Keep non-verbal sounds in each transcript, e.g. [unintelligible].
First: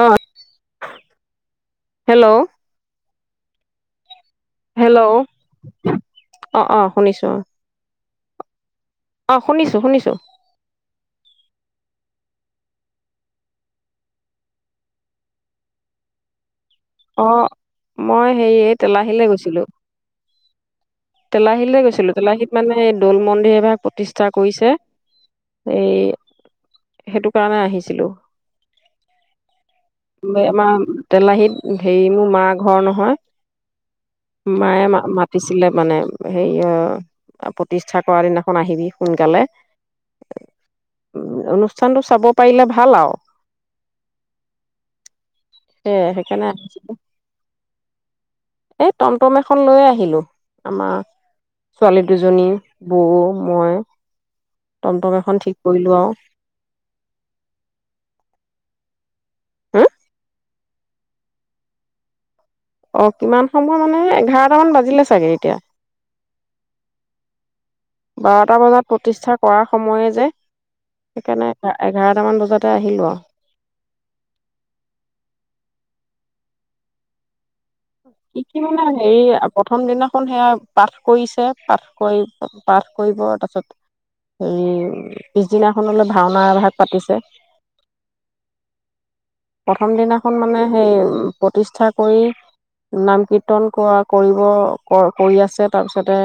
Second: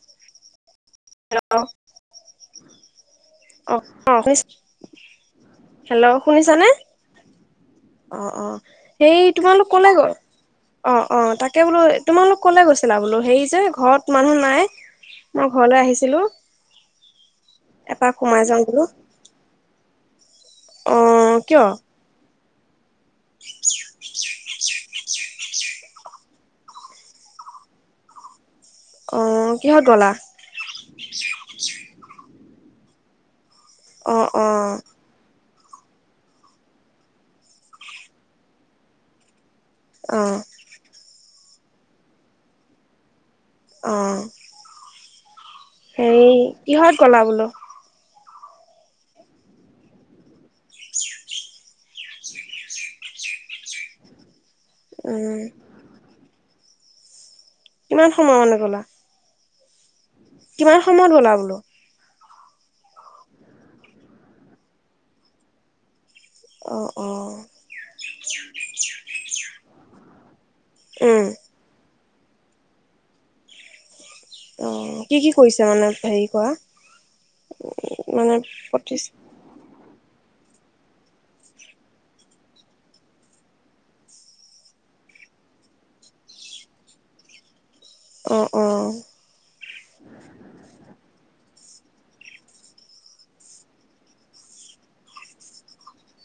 আহ অ হেল্ল' অঁ অঁ। হেল্ল' অ শুনিছানে অ শুনিছো। অ অ সেই অ তোমালোক শুনিছো ক'লে গল শুনিছো অ অ তাকে বোলো তোমালোক কলে গৈছিলা? বোলো হেৰি যে ঘৰত মানুহ নাই, মই ঘৰলৈ আহিছিলো। অ' এপাক মই সোমাই যাওঁ হেৰি বোলো তেলাহীলে গৈছিলো। অ কিয় তেলাহীলে গৈছিলো তেলাহীলে মানে দৌল মন্দিৰ এভাগ প্ৰতিষ্ঠা কৰিছে এই, সেইটো কাৰণে আহিছিলোঁ। অ কিহত গ'লা আমাৰ তেলাহীত হেৰি মোৰ মাক ঘৰ অ অ নহয় মায়ে মা-মাতিছে ছিলে, মানে, সেই, আ, প্ৰতিষ্ঠা কৰা দিনাখন আহিবি সোনকালে অ অনুষ্ঠানতটো চাব পাৰিলে ভাল আৰু অ'। সে হেৰি, সেইকাৰণে আহিছিলো কিহঁত গ'লা বোলো? এই টমটম এখন লৈয়েই আহিলোঁ। আমাৰ ছোৱালী দুজনী, বৌ, মই টমটক উম এখন ঠিক কৰিলো আৰু। কিমান সময় কাৰণে গ'লা? হম কিমান সময়ত গ'লা বোলো? অ কিমান সময় মানে এঘাৰটামান বাজিলে চাগে এতিয়া। অ অ বাৰটা বজাত প্ৰতিষ্ঠা কৰা সময়ে যে উম সেইকাৰণে [unintelligible] এঘাৰটামান বজাতে আহিলোঁ আৰু অ কি কি কৰিছে মানে হেৰি কৰা? মানে কি কিমানমান পঁচিছ হেৰি [unintelligible] প্ৰথম দিনাখন সেয়া পাঠ কৰিছে পাঠ কৰি পাঠ কৰিব তাৰপিছত হেৰি পিছদিনাখনলৈ ভাওনা এভাগ পাতিছে। অঁ অঁ প্ৰথম দিনাখন মানে সেই প্ৰতিষ্ঠা কৰি নাম কীৰ্তন কৰিব কৰি আছে তাৰপিছতে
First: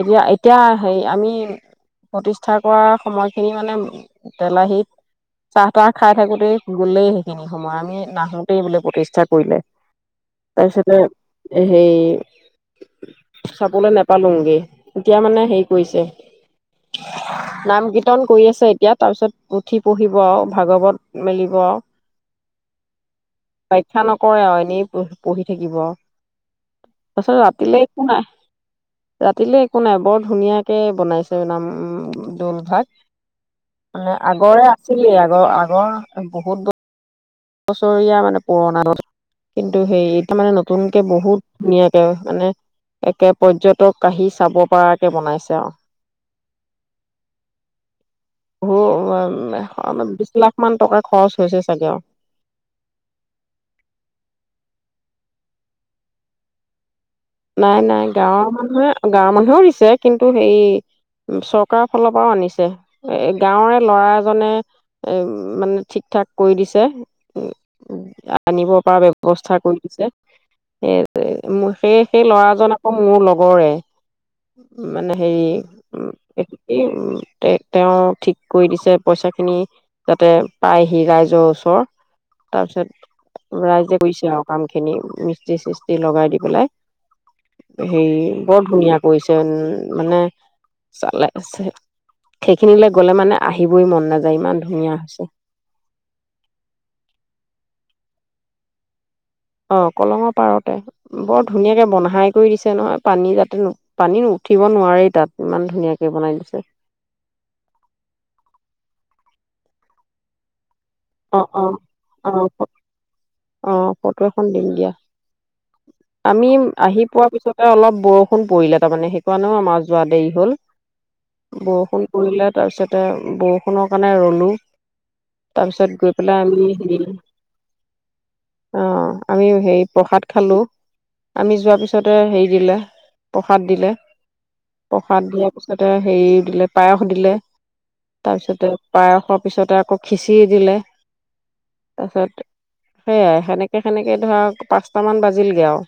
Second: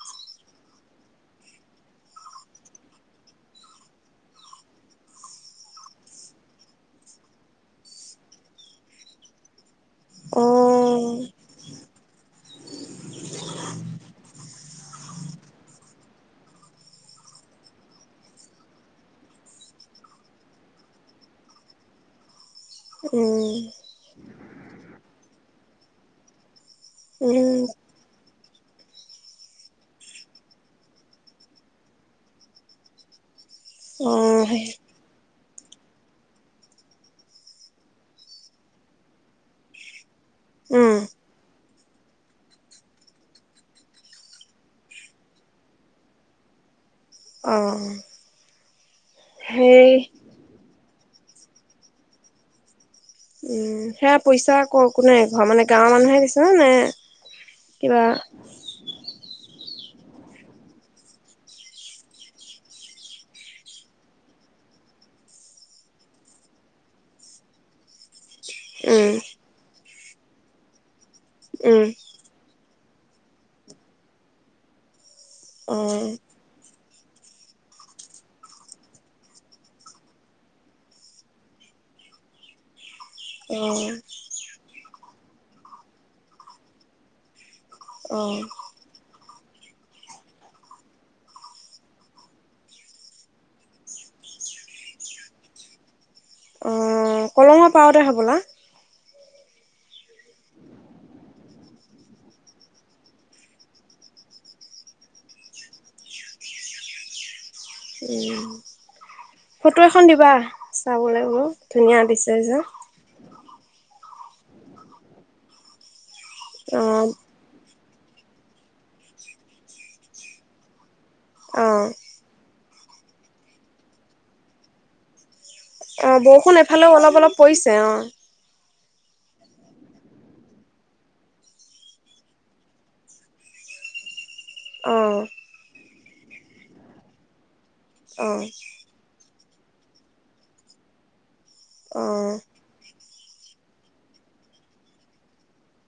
এতিয়া, এতিয়া সেই আমি প্ৰতিষ্ঠা কৰা সময়খিনি মানে তেলাহীত চাহ তাহ খাই থাকোতেই গ'লেই সেইখিনি সময়। আমি নাহোঁতেই বোলে প্ৰতিষ্ঠা কৰিলে। তাৰপিছতে অ সেই চাবলৈ নেপালোগেই। এতিয়া, মানে, হেৰি কৰিছে। নাম-কীৰ্তন কৰি আছে এতিয়া। তাৰ পিছত পুঠি পঢ়িব আৰু ভাগৱত মেলিব ব উম পৰীক্ষা নকৰে আৰু। এনেই পহ পঢ়ি থাকিব আও তাৰপিছত উম ৰাতি লৈ একো নাই ৰাতিলেলৈ একো নাই। বৰ ধুনীয়াকে বনাইছে নাম, উম, দৌলভাগ। অ মানে সেই আগৰে আছিলেই। আগৰ আগ [unintelligible] বহুত [unintelligible] [unintelligible] বছৰীয়া মানে পুৰণা, [unintelligible] কিন্তু সেই তাৰ মানে উম নতুনকে বহুত- ধুনীয়াকে, মানে একে পৰ্যটক আহি চাব পৰাকে বনাইছে আও। অ বহু উ সেই এ বিশ লাখ মান টকা- খৰচ হৈছে চাগে আও। উম সেয়া পইচা আক কোনোই ঘৰ মানে গাঁৱৰ মানুহে গৈছে ন নে- নাই, কিবা নাই গাঁৱৰ মানুহে, গাঁৱৰ মানুহেও [unintelligible] [unintelligible] কিন্তু সেই, ও চৰকাৰৰ ফালৰ পৰাও আনিছে। এ, গাঁৱৰে ল'ৰা এজনে ও, মানে ঠিক ঠাক কৰি দিছে। ও, ও, [unintelligible] আনিব পৰা উম ব্যৱস্থা কৰি [unintelligible] ও, মো, উম সেয়ে জন আকৌ মোৰ লগৰে। মানে হেৰি অ ও, এটো কি, ও, তে, তেওঁ ঠিক কৰি দিছে পইচাখিনি, যাতে পাইহি ৰাইজৰ ওচৰ। তাৰ পিছত- অ ৰাইজে কৰিছে আৰু কামখিনি। মিস্ত্ৰী-চিছ এ, লগাই দি পেলাই হেৰি অ বৰ ধুনীয়া কৰিছে উম। মানে চালে চে-সেইখিনিলৈ গ'লে মানে আহিবই মন নাযায়, ইমান ধুনীয়া হৈছে। অঁ কলমৰ পাৰতে হ'বনা? অ', কলঙৰ পাৰতে বৰ ধুনীয়াকে বনহাই কৰি দিছে নহয়। পানী যাতে নু পানী উঠিব নোৱাৰে তাত। ইমান ধুনীয়াকে বনাই দিছে। উম, ফটো এখন দিবা চাব লাগিব অ অ ধুনীয়া অ বিচাৰিছ। অ ফটো এখন দিম দিয়া। আমি অ আহি পোৱা পিছতে অলপ- বৰষুণ পৰিলে তাৰমানে সেইকাৰণেও আমাৰ যোৱা দেৰি হ'ল অ বৰষুণ পৰিলাত তাৰপিছতে বৰষুণৰ কাৰণে ৰলো তাৰপিছ অ বৰষুণ এফালেও অলপ অলপ পৰিছে অ। অ', আমি হেৰি প্ৰসাদ খালো। আমি যোৱাৰ পিছতে হেৰি দিলে, প্ৰসাদ দিলে। অ প্ৰসাদ দিয়াৰ পিছত তে হেৰি দিলে পায়স দিলে। অ তাৰপিছতে পায়সৰ পিছতে আকৌ খিঁচিৰি দিলে। অ'। সেইয়াই সেনেকে সেনেকে ধৰক পাঁচটামান বাজিলগে আৰু।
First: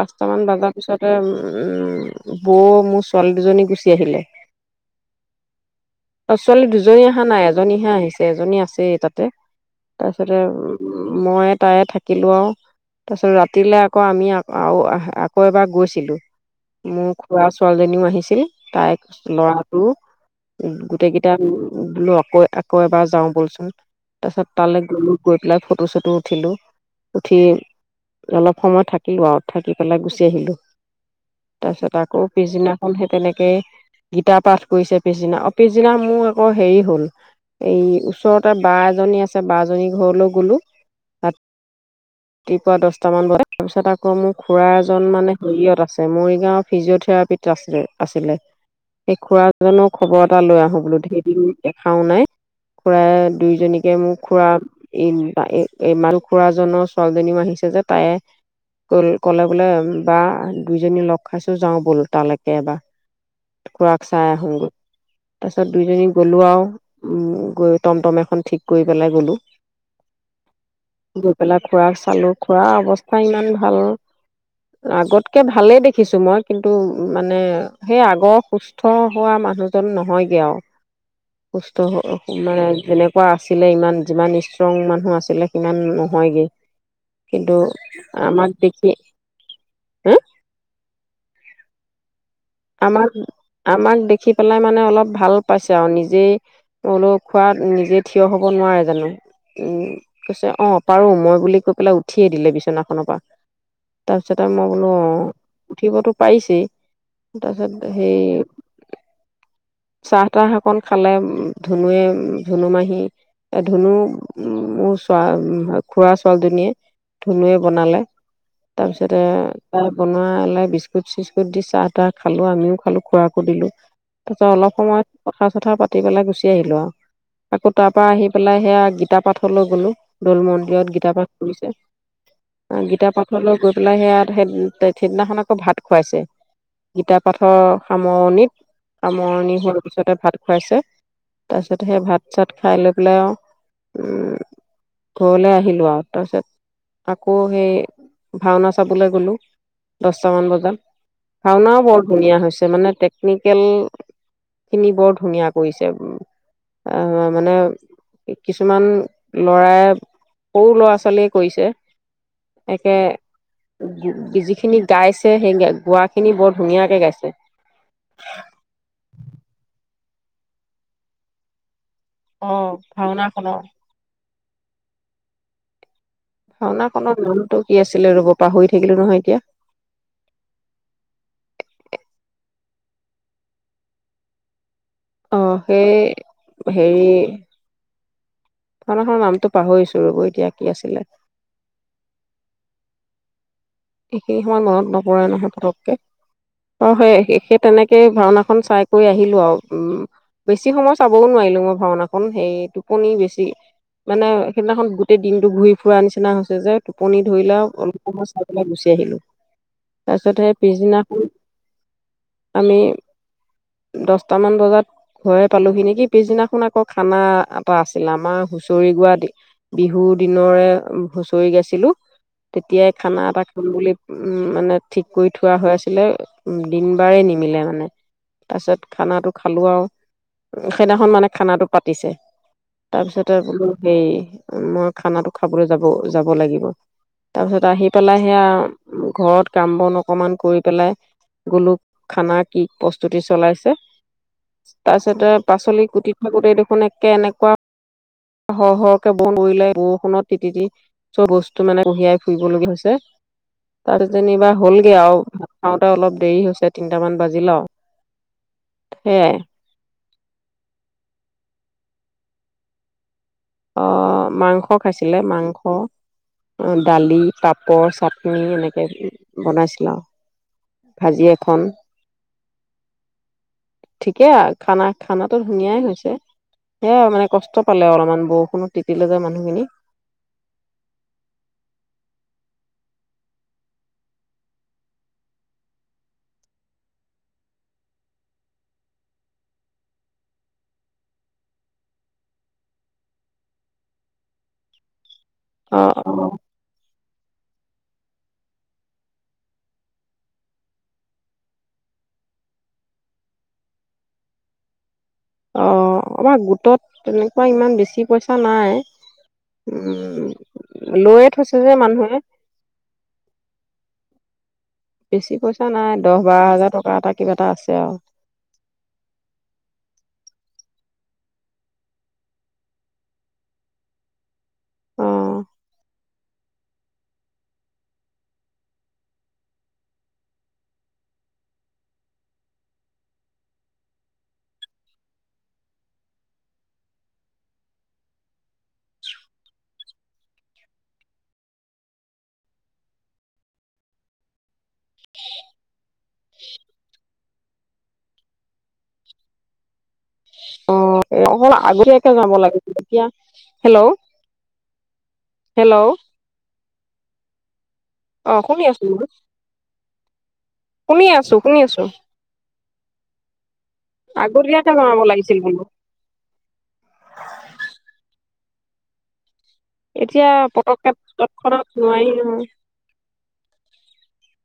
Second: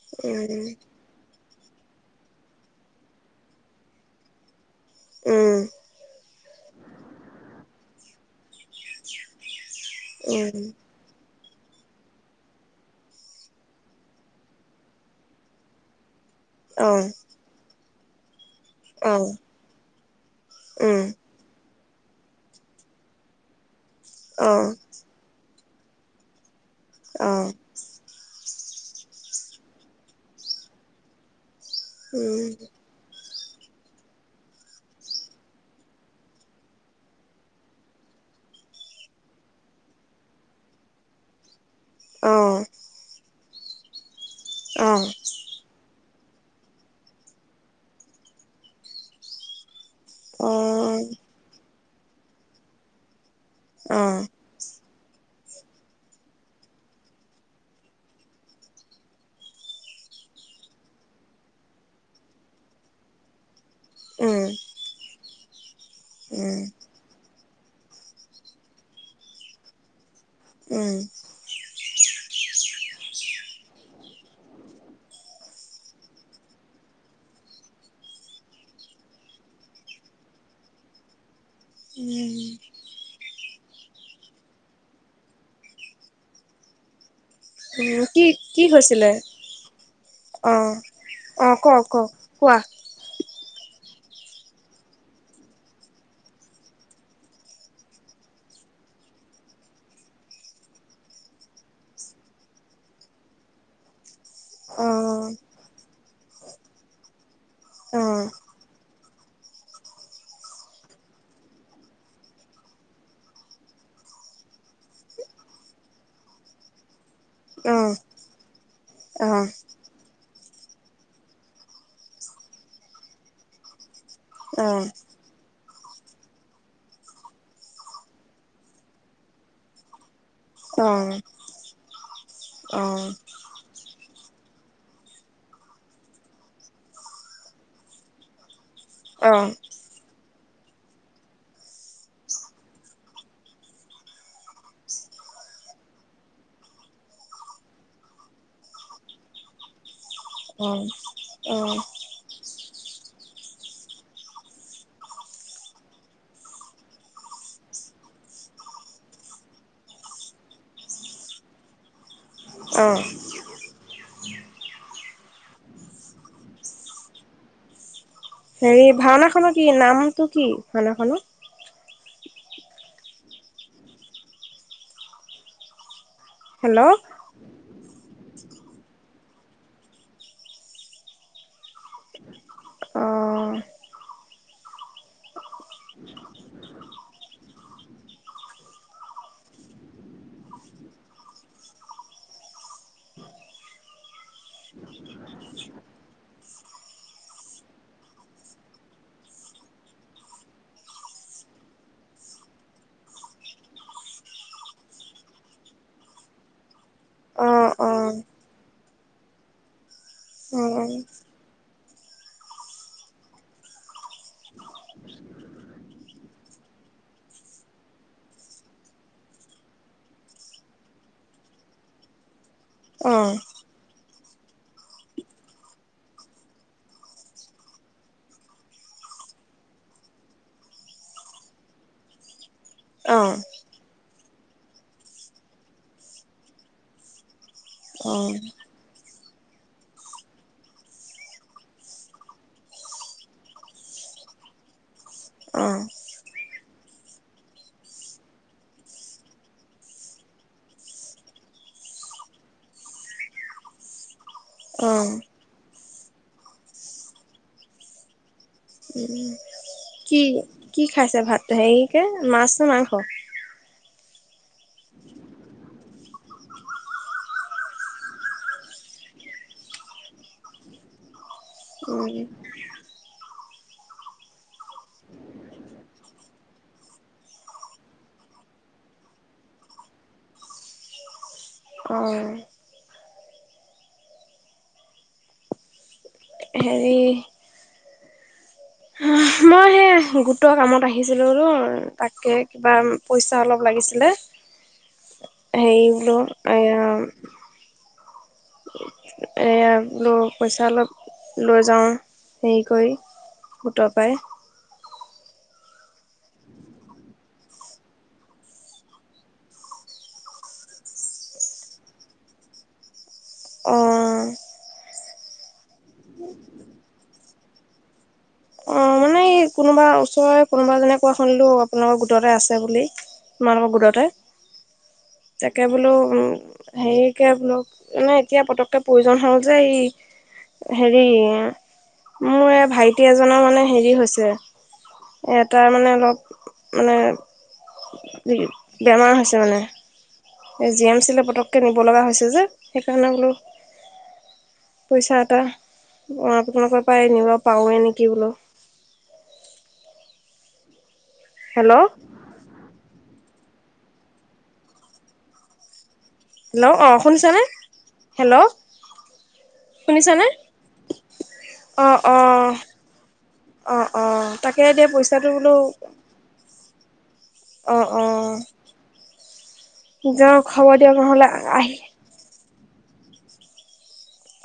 পাঁচটামান উম বাজা পিছতে উম উম, বৌ মোৰ ছোৱালী দুজনী গুচি আহিলে। উম। অ' ছোৱালী দুজনী অহা নাই, এজনীহে আহিছে এজনী আহ আছে তাতে তাৰপিছতে উম, মই তাই থাকিলো আৰু তাৰপিছত ৰাতিলে আকৌ আমি [unintelligible] আকৌ এবাৰ গৈছিলোঁ। অ মোৰ খুৱা ছোৱালীজনীও আ হিছিল। তাইক, অ ল'ৰাটো উম গোটেই কিটা মি বোলো আকৌ-আকৌ এবাৰ যাওঁ ব'লচো [unintelligible] তাৰপিছত অ তালৈ গলোঁ, গৈ পেলাই ফট ফটো-চটো উঠিলোঁ। অ উঠি অলপ সময় থাকিলোঁ আৰু থাকি পেলাই গুচি আহিলোঁ। তাৰপিছত আকৌ উম পিছদিনাখন হেপেনে কে গীতা পাঠ কৰিছে পিছদিনা। অ', পিছদিনা মোৰ আকৌ হেৰি হ'ল এই ওচৰত তাত বা এজনী আছে বা জনী ঘৰলৈ গলো। তাত অ', ৰাতিপুৱা দচটামান [unintelligible] লৈ তাৰিছত আকৌ মোক খুৰা এজন অ', মানে হেইয়ত আছে। মৰিগাঁও ফিজিঅথেৰাপিত আছে-আছিলে। সেই খুৰাজনক খবৰ এটা লৈ আহো বোলো অ', ধেদিন দেখাও নাই। খুৰাই দুয়োজনীকে মো উম, খুৰা ই বা এই-এই মাল খুৰাজনৰ ছোৱালীজনীও আহিছে যে তাইে ক-কলে বোলে বা দুইজনী লগ খাইছো যাওঁ বল তালৈকে এবাৰ। খুৱাক চাই আহোগৈ। তাপিছত দুইজনী গ'লোঁ উম, আৰু উ গৈ টমটম এ খন ঠিক কৰি পেলাই গ'লো। উম, গৈ পেলাই খুৰা চালোঁ খুৰা অৱস্থা ইমান ভাল আগতকৈ ভালেই দেখিছোঁ মই কিন্তু মানে সেই আগৰ সুস্থ হোৱা মানুহজন নহয়গৈ আও কষ্ট হব মানে যেনেক আছিলে ইমান যিমান ষ্ট্ৰং মানুহ আছিলে সিমান নহয়গে কিন্তু উ কি আমাক কি দেখি হৈছিলে হে অ অ কওক কওক কোৱা আমাৰ [inaudible] আমাক দেখি পেলাই মানে অলপ ভাল পাইছে আৰু নিজেই বোলো খোৱা নিজে থিয় হব নোৱাৰে জানো উ কৈছে অ পাৰো মই বুলি কৈ পেলাই উঠিয়ে দিলে বিচনাখনৰ পৰা তাৰপিছত আও মই বোলো অ উঠিবতো পাৰিছেই তাৰপিছত সেই অ', চাহ তাহ অকন খালে ধুনুুৱে ধুনু মাহী ধুনু মোৰ চ খুৰা ছোৱালীজনীয়ে ধুনুৱে অ', অ', বনালে তাৰ পিছতে অ', অ', অ', তাই বনোৱাই বিস্কুট চিস্কুট দি চাহ তা খালো আমিও খালো খোৱাকো দিলো তাৰপিছত অলপ সময় কথা চথা পাতি পেলাই গুচি আহিলো আও আকৌ তাৰ পৰা আহি পেলাই সেয়া গীতা পাঠলৈ গলো দৌল মন্দিৰত গীতা অ', পাঠ কৰিছে গীতা পাঠলৈ গৈ পেলাই সেয়া সেই সিদিনাখন আকৌ ভাত খুৱাইছে গীতা পাঠৰ সামৰণিত অ', সামৰণি হোৱাৰ পিছতে ভাত খুৱাইছে তাৰপিছত সেই ভাত চাত খাই লৈ পেলাই আৰু ঘৰলে আহিলোঁ আও তাৰপিছত আকৌ সেই ভাওনা চাবলৈ গ'লোঁ দচটামান বজাত ভাওনাও অ', বৰ ধুনীয়া হৈছে মানে টেকনিকেল খিনি বৰ ধুনীয়া কৰিছে উ আহ মানে কিছুমান লৰাই সৰু ল'ৰা ছোৱালীয়ে কৰিছে একে অ', যিখিনি গাইছে সেই গোৱা খিনি বৰ ধুনীয়াকে গাইছে হেৰি ভাওনাখনৰ কি নামটো কি ভাওনাখন অ ভাওনাখনৰ হেল্ল' ভাওনা খনৰ নামটো কি আছিলে ৰ'ব পাহৰি থাকিলো নহয় এতিয়া অ', আহ সেই হেৰি ভাওনা খনৰ নামটো পাহৰিছো ৰব এতিয়া কি আছিলে এখিনি সময় মনত নপৰে নহয় পতককে ত সেই সেই তেনেকে ভাওনাখন চাই কৰি আহিলো আও উম বেছি সময় চাবও নোৱাৰিলো মই ভাওনাখন সেই টোপনি বেছি মানে সেইদিনাখন গোটেই দিনতটো ঘূৰি ফুৰা নিচিনা হৈছে যে টোপনি ধৰিলা অ', অ', অলপ [inaudible] গুচি আহিলো ত [unintelligible] তাতে অ', পিছদিনাখন আমি দছটামান বজাত ঘৰে পালোহি নেকি পিছদিনাখন আকৌ খানা এটা আছিল আমাৰ হুচৰি গোৱা বিহুৰ দিনৰে হুচৰি গাইছিলো তেতিয়াই খানা অ', এটা ফুল বুলি উম মানে ঠিক কৰি থোৱা হৈ আছিলে দিন বাৰে নিমিলে মানে তাৰপিছত খানাটো খালো আৰু সেইদিনাখন মানে খানাটো পাতিছে তাৰপিছত অ', বোলো সেই মই খানাটো খাবলৈ যাব যাব লাগিব তাৰ পিছত আহি পেলাই অ', সেয়া ঘৰত কাম বন অকমান কৰি পেলাই গলোঁ খানা কি প্ৰস্তুতি চলাইছে। তাৰ পিছতে অ', পাচলি কুটি থাকোতেই দেখোন একে এনেকুৱা, সৰ সৰহকে বন উৰিলে বৰষুণত তি তি চব বস্তু মানে কঢ়িয়াই ফুৰিবলগীয়া হৈছে। তাৰ যেনিবা হ'লগে অ', আও অলপ দেৰি হৈছে, তিনটামান বাজি আৰু। উম। সেয়াই কি, কি খাইছে ভাতটো, হেৰিকে মাছ নে মাংস? অ' মাংস খাইছিলে মাংস। দালি, পাপৰ, চাটনি, এনেকে বনাইছিল আৰু। ভাজি এখন। উম, ঠিকেই আৰু খানা-খানাটো ধুনীয়াই হৈছে, সেয়াই আৰু মানে কষ্ট পালে অলপমান বৰষুণত তিতিলে যে মানুহখিনি। অ হেৰি এহ্, গোটৰ কামত আহিছিলোঁটো, তাকে কিবা পইচা অলপ লাগিছিলে। অ হেৰি অ বোলো, আয়া এইয়া বোলো, পইচা অলপ, লৈ যাওঁ হেৰি কৰি, গোটৰ পৰাই। অ', আমাৰ গোটত তেনেকুৱা ইমান বেছি পইচা নাই, উম, লৈয়ে থৈছে যে মানুহে। অ'। বেছি কৈছ এ নাই, দহ বাৰ হাজাৰ টকা এটাক কিবা এটা আছে আৰু। অ' মানে এই কোনোবা ওচৰৰে কোনোবা এজনে কোৱা শুনিলো, আপোনাৰো গোটতে আছে বুলি, তোমালোকৰ গোটতে। অ তাকে বোলো উম হেৰিকে বুলো, নাই এতিয়া পতককে প্ৰয়োজন হ'ল যে, এই হেৰি, মোৰ এ ভাই টি এজনৰ মানে হেৰি হৈছে, এ টাৰ মানে অলপ, মানে, বেমাৰ হৈছে মানে। এই জি এম চিলে পতককে নিব লগা হৈছে যে, সেইকাৰণে বোলো, পইচা এটা, মই আপোনালোকৰ পৰাই নিব পাৰোঁ নেকি। [unintelligible] অ'। এ অকন হেল্ল' আগতীয়াকে যাব লাগিছিল এতিয়া। হেল্ল', হেল্ল' হেল্ল', অ' শুনিছানে? অ', হেল্ল', শুনি আছো মই শুনিছানে? শুনি আছো শুনি আছো অ' অ', অ' অ', তাকে আগতীয়াকে এতিয়া জনাব পইচাটো লাগিছিল বোলো অ' অ'। এতিয়া, পতককে তৎক্ষণাত আহি নোৱাৰি নহয়।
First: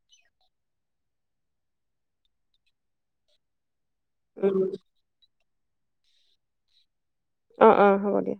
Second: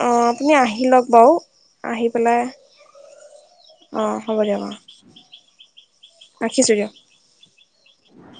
অ' আপুনি আহি লওঁক বাও, আহি পেলাই অ', হ'ব উম, দিয়ক অ'। ৰাখিছোঁ দিয়ক। অ' অ' হ'ব দিয়া।